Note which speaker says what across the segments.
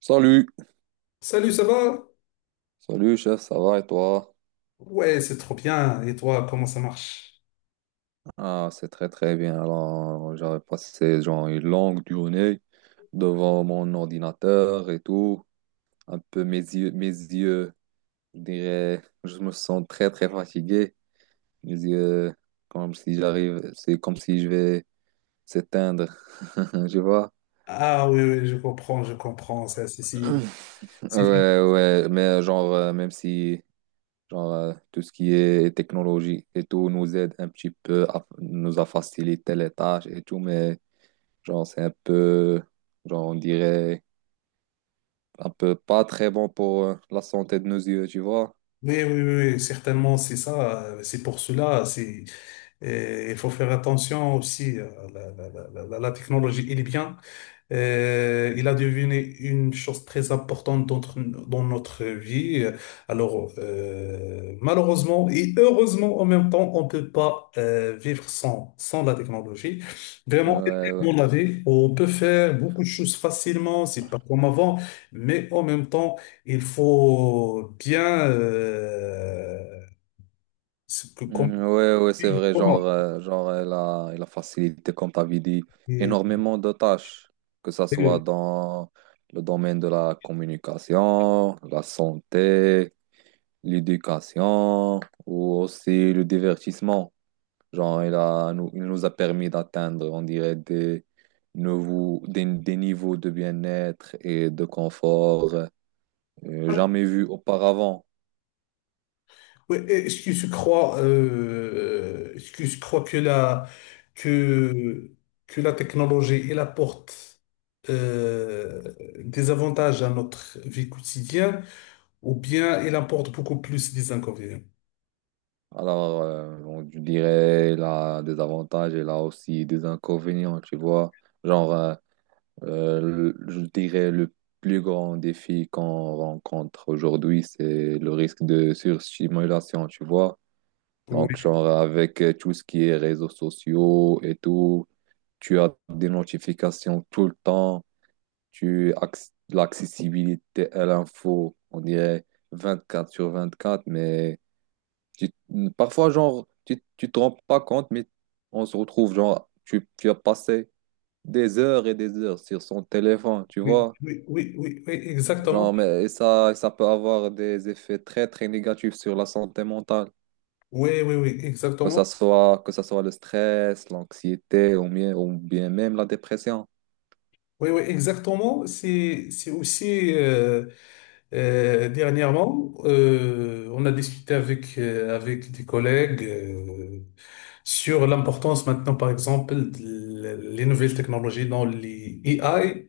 Speaker 1: Salut,
Speaker 2: Salut, ça va?
Speaker 1: salut chef, ça va et toi?
Speaker 2: Ouais, c'est trop bien. Et toi, comment ça marche?
Speaker 1: Ah, c'est très très bien. Alors, j'avais passé genre une longue journée devant mon ordinateur et tout. Un peu mes yeux, je dirais, je me sens très très fatigué. Mes yeux, comme si j'arrive, c'est comme si je vais s'éteindre, je vois.
Speaker 2: Ah oui, oui, je comprends, je comprends. Ça,
Speaker 1: Ouais,
Speaker 2: c'est-
Speaker 1: ouais, mais genre, même si genre, tout ce qui est technologie et tout nous aide un petit peu, nous a facilité les tâches et tout, mais genre, c'est un peu, genre, on dirait, un peu pas très bon pour la santé de nos yeux, tu vois.
Speaker 2: Oui, oui, oui, oui, certainement, c'est ça. C'est pour cela. C'est, et il faut faire attention aussi. La technologie, elle est bien. Il a devenu une chose très importante dans dans notre vie. Alors, malheureusement et heureusement en même temps, on ne peut pas vivre sans la technologie. Vraiment, elle
Speaker 1: Ouais,
Speaker 2: est
Speaker 1: ouais,
Speaker 2: dans la vie, on peut faire beaucoup de choses facilement, c'est pas comme avant, mais en même temps, il faut bien ce que comme
Speaker 1: mm, ouais, ouais, c'est vrai, genre, genre, elle a facilité, comme t'avais dit,
Speaker 2: et-
Speaker 1: énormément de tâches, que ça soit
Speaker 2: et-
Speaker 1: dans le domaine de la communication, la santé, l'éducation, ou aussi le divertissement. Genre, il nous a permis d'atteindre, on dirait, des, nouveaux, des niveaux de bien-être et de confort jamais vus auparavant.
Speaker 2: Oui, est-ce que je crois que, que la technologie, elle apporte euh, des avantages à notre vie quotidienne ou bien elle apporte beaucoup plus des inconvénients?
Speaker 1: Alors, on je dirais, il a des avantages, il a aussi des inconvénients, tu vois. Genre, je dirais, le plus grand défi qu'on rencontre aujourd'hui, c'est le risque de surstimulation, tu vois. Donc,
Speaker 2: Oui,
Speaker 1: genre, avec tout ce qui est réseaux sociaux et tout. Tu as des notifications tout le temps. L'accessibilité à l'info, on dirait 24 sur 24, mais tu- parfois, genre, tu te rends pas compte, mais on se retrouve, genre, tu as passé des heures et des heures sur son téléphone, tu
Speaker 2: oui,
Speaker 1: vois.
Speaker 2: oui, oui, oui, oui, exactement.
Speaker 1: Genre, mais et ça peut avoir des effets très, très négatifs sur la santé mentale.
Speaker 2: Oui, oui, oui, exactement.
Speaker 1: Que ça soit le stress, l'anxiété ou bien même la dépression.
Speaker 2: Oui, oui, exactement. C'est aussi dernièrement, on a discuté avec, avec des collègues sur l'importance maintenant, par exemple, de les nouvelles technologies dans les AI,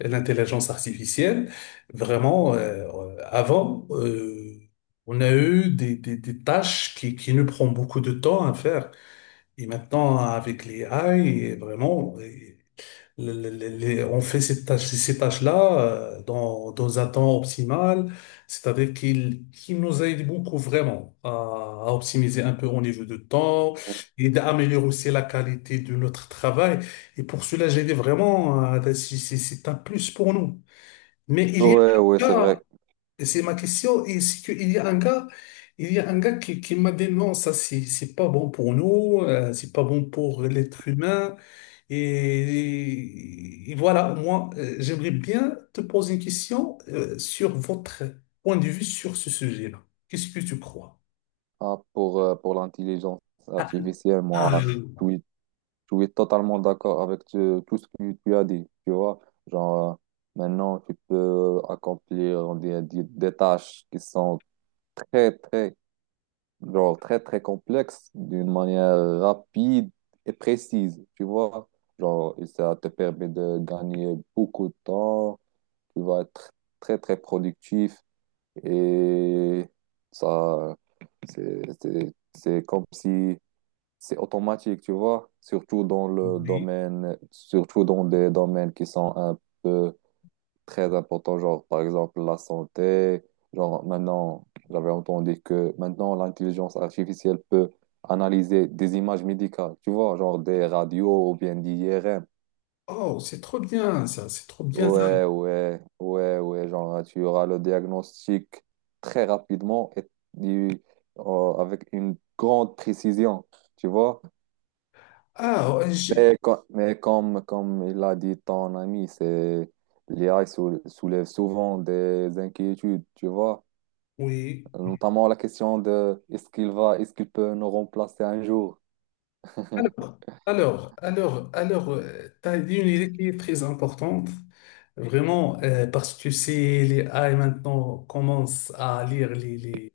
Speaker 2: l'intelligence artificielle. Vraiment, avant, on a eu des tâches qui nous prennent beaucoup de temps à faire. Et maintenant, avec les AI, vraiment, on fait ces tâches, ces tâches-là dans un temps optimal, c'est-à-dire qu'il nous aide beaucoup vraiment à optimiser un peu au niveau de temps et d'améliorer aussi la qualité de notre travail. Et pour cela, j'ai dit vraiment, c'est un plus pour nous. Mais il y
Speaker 1: Ouais, ouais, c'est vrai.
Speaker 2: a et c'est ma question. Et c'est qu'il y a un gars, il y a un gars qui m'a dit non, ça c'est pas bon pour nous, c'est pas bon pour l'être humain. Et voilà, moi, j'aimerais bien te poser une question sur votre point de vue sur ce sujet-là. Qu'est-ce que tu crois?
Speaker 1: Ah, pour l'intelligence
Speaker 2: Ah,
Speaker 1: artificielle,
Speaker 2: ah,
Speaker 1: moi, je suis je suis totalement d'accord avec tout ce que tu as dit. Tu vois, genre, maintenant, tu peux accomplir des tâches qui sont très, très, genre, très, très complexes d'une manière rapide et précise. Tu vois, genre, et ça te permet de gagner beaucoup de temps. Tu vas être très, très productif et ça, c'est comme si c'est automatique, tu vois,
Speaker 2: oui.
Speaker 1: surtout dans des domaines qui sont un peu très importants, genre par exemple la santé, genre maintenant, j'avais entendu que maintenant l'intelligence artificielle peut analyser des images médicales, tu vois, genre des radios ou bien des IRM.
Speaker 2: Oh, c'est trop bien ça, c'est trop bien ça.
Speaker 1: Ouais, ouais, ouais, ouais, genre tu auras le diagnostic très rapidement et du- avec une grande précision, tu vois.
Speaker 2: Ah, ouais,
Speaker 1: Mais comme il a dit ton ami, c'est l'IA soulève souvent des inquiétudes, tu vois,
Speaker 2: oui.
Speaker 1: notamment la question de est-ce qu'il peut nous remplacer un jour?
Speaker 2: Alors, alors, tu as dit une idée qui est très importante, vraiment, parce que si les A AI maintenant commencent à lire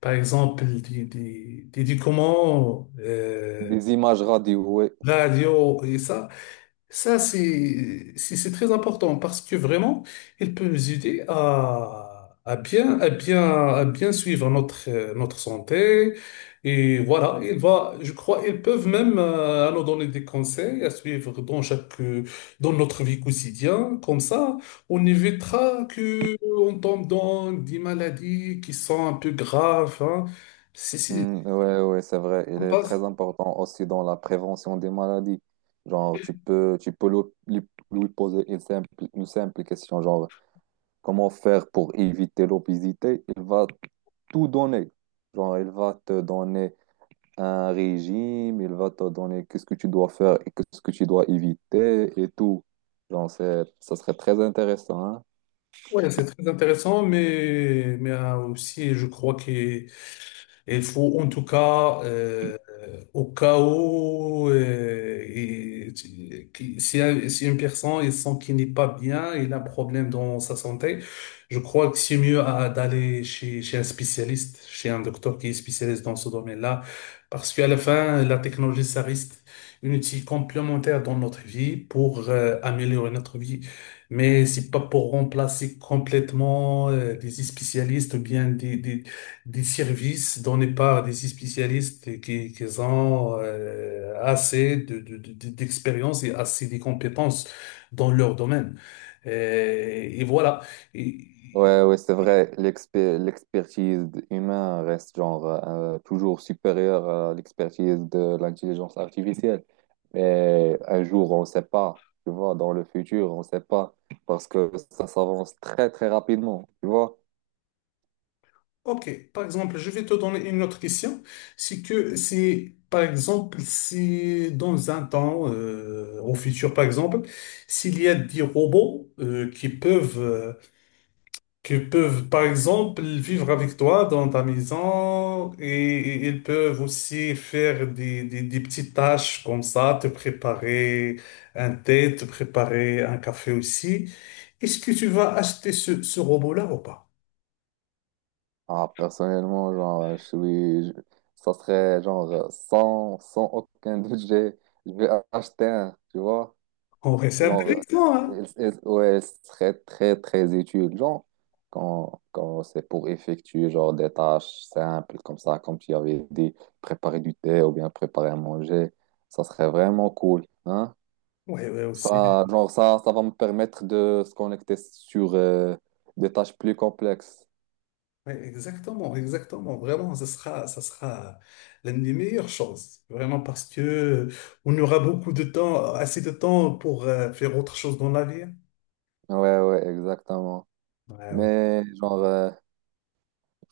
Speaker 2: par exemple, des documents,
Speaker 1: Des images radio, oui.
Speaker 2: radio et ça, c'est très important parce que vraiment, il peut nous aider à, à bien suivre notre notre santé et voilà, il va, je crois, ils peuvent même nous donner des conseils à suivre dans chaque dans notre vie quotidienne. Comme ça, on évitera que on tombe dans des maladies qui sont un peu graves, hein. C'est c'est-
Speaker 1: Mm, ouais, ouais, c'est vrai. Il
Speaker 2: on
Speaker 1: est
Speaker 2: passe-
Speaker 1: très important aussi dans la prévention des maladies. Genre, tu peux lui poser une simple question, genre, comment faire pour éviter l'obésité? Il va tout donner. Genre, il va te donner un régime, il va te donner qu'est-ce que tu dois faire et qu'est-ce que tu dois éviter et tout. Genre, c'est, ça serait très intéressant, hein.
Speaker 2: Ouais, c'est très intéressant, mais aussi, je crois que il faut en tout cas, au cas où si une personne il sent qu'il n'est pas bien, il a un problème dans sa santé, je crois que c'est mieux d'aller chez, chez un spécialiste, chez un docteur qui est spécialiste dans ce domaine-là, parce qu'à la fin, la technologie, ça reste une outil complémentaire dans notre vie pour améliorer notre vie. Mais c'est pas pour remplacer complètement des spécialistes ou bien des services donnés par des spécialistes qui ont assez de, d'expérience et assez de compétences dans leur domaine. Et voilà. Et-
Speaker 1: Ouais, ouais, c'est vrai, l'expertise humaine reste genre toujours supérieure à l'expertise de l'intelligence artificielle. Mais un jour, on ne sait pas, tu vois, dans le futur, on ne sait pas, parce que ça s'avance très, très rapidement, tu vois.
Speaker 2: OK, par exemple, je vais te donner une autre question. C'est, par exemple, si dans un temps, au futur, par exemple, s'il y a des robots qui peuvent, par exemple, vivre avec toi dans ta maison et ils peuvent aussi faire des petites tâches comme ça, te préparer un thé, te préparer un café aussi. Est-ce que tu vas acheter ce robot-là ou pas?
Speaker 1: Ah, personnellement, genre, ça serait genre sans aucun budget je vais acheter un, tu vois.
Speaker 2: Ouais, c'est
Speaker 1: Genre,
Speaker 2: intéressant, hein?
Speaker 1: ouais, ce serait très, très utile. Genre, quand c'est pour effectuer genre des tâches simples comme ça, comme tu avais dit, préparer du thé ou bien préparer à manger, ça serait vraiment cool, hein.
Speaker 2: Ouais, ouais, aussi.
Speaker 1: Ça, genre, ça va me permettre de se connecter sur des tâches plus complexes.
Speaker 2: Ouais, exactement, exactement. Vraiment, ça sera l'une des meilleures choses. Vraiment, parce que on aura beaucoup de temps, assez de temps pour faire autre chose dans la vie, hein.
Speaker 1: Ouais, ouais, exactement.
Speaker 2: Ouais, ouais.
Speaker 1: Mais genre,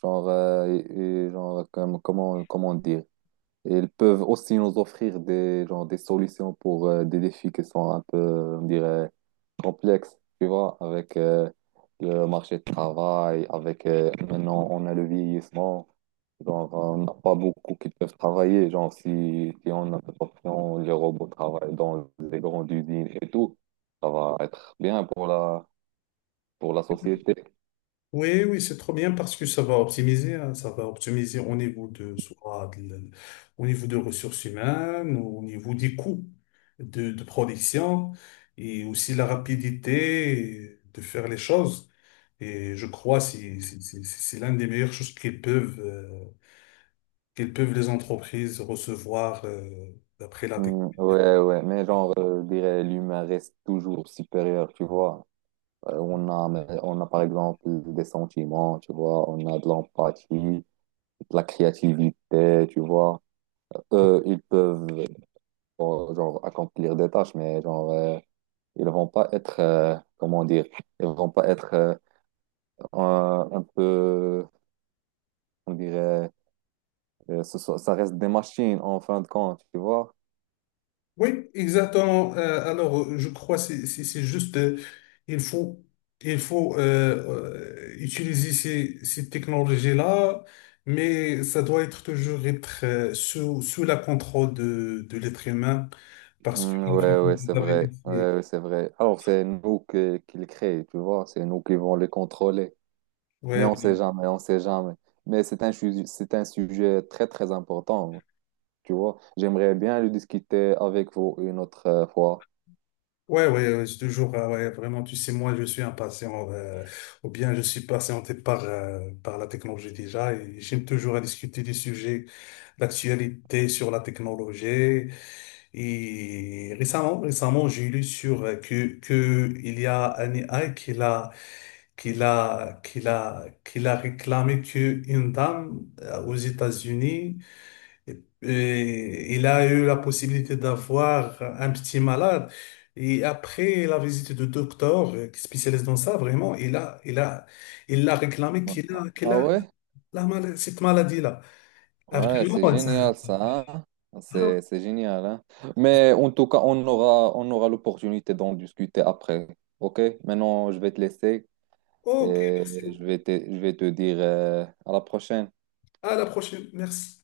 Speaker 1: genre, et genre comment dire, ils peuvent aussi nous offrir des, genre, des solutions pour des défis qui sont un peu, on dirait, complexes, tu vois, avec le marché de travail, avec maintenant on a le vieillissement, genre on n'a pas beaucoup qui peuvent travailler, genre si on a cette option, les robots travaillent dans des grandes usines et tout, ça va être bien pour la société.
Speaker 2: Oui, oui, c'est trop bien parce que ça va optimiser, hein, ça va optimiser au niveau de ressources humaines, au niveau des coûts de production et aussi la rapidité de faire les choses. Et je crois que c'est l'un des meilleures choses qu'ils peuvent les entreprises recevoir, d'après la technologie.
Speaker 1: Hmm, ouais, ouais, mais genre, je dirais, l'humain reste toujours supérieur, tu vois. On a par exemple des sentiments, tu vois, on a de l'empathie, de la créativité, tu vois. Eux, ils peuvent, bon, genre, accomplir des tâches, mais genre, ils vont pas être, comment dire, ils vont pas être un peu, on dirait, ça reste des machines en fin de compte, tu vois.
Speaker 2: Oui, exactement. Alors, je crois que c'est juste, il faut, il faut utiliser ces technologies-là, mais ça doit être toujours être sous la contrôle de l'être humain, parce que
Speaker 1: Mm, ouais, ouais, c'est
Speaker 2: vous avez
Speaker 1: vrai.
Speaker 2: dit,
Speaker 1: Ouais, ouais, c'est vrai. Alors, c'est nous qui les créons, tu vois. C'est nous qui vont les contrôler. Mais
Speaker 2: ouais,
Speaker 1: on sait jamais, on sait jamais. Mais c'est un sujet très, très important, tu vois. J'aimerais bien le discuter avec vous une autre fois.
Speaker 2: ouais, ouais, ouais, c'est toujours, ouais, vraiment, tu sais, moi, je suis impatient, ou bien je suis patienté par, par la technologie déjà, et j'aime toujours à discuter des sujets d'actualité sur la technologie. Et récemment, j'ai lu sur que il y a un AI qui l'a réclamé que une dame aux États-Unis et il a eu la possibilité d'avoir un petit malade et après la visite du docteur qui spécialise dans ça vraiment il a il l'a réclamé
Speaker 1: Ouais.
Speaker 2: qu'il
Speaker 1: Ah
Speaker 2: a
Speaker 1: ouais?
Speaker 2: cette maladie-là. Ah,
Speaker 1: Ouais, c'est
Speaker 2: vraiment ça.
Speaker 1: génial ça, hein. C'est génial, hein. Mais en tout cas, on aura l'opportunité d'en discuter après. OK? Maintenant, je vais te laisser
Speaker 2: OK,
Speaker 1: et
Speaker 2: merci beaucoup.
Speaker 1: je vais te dire à la prochaine.
Speaker 2: À la prochaine. Merci.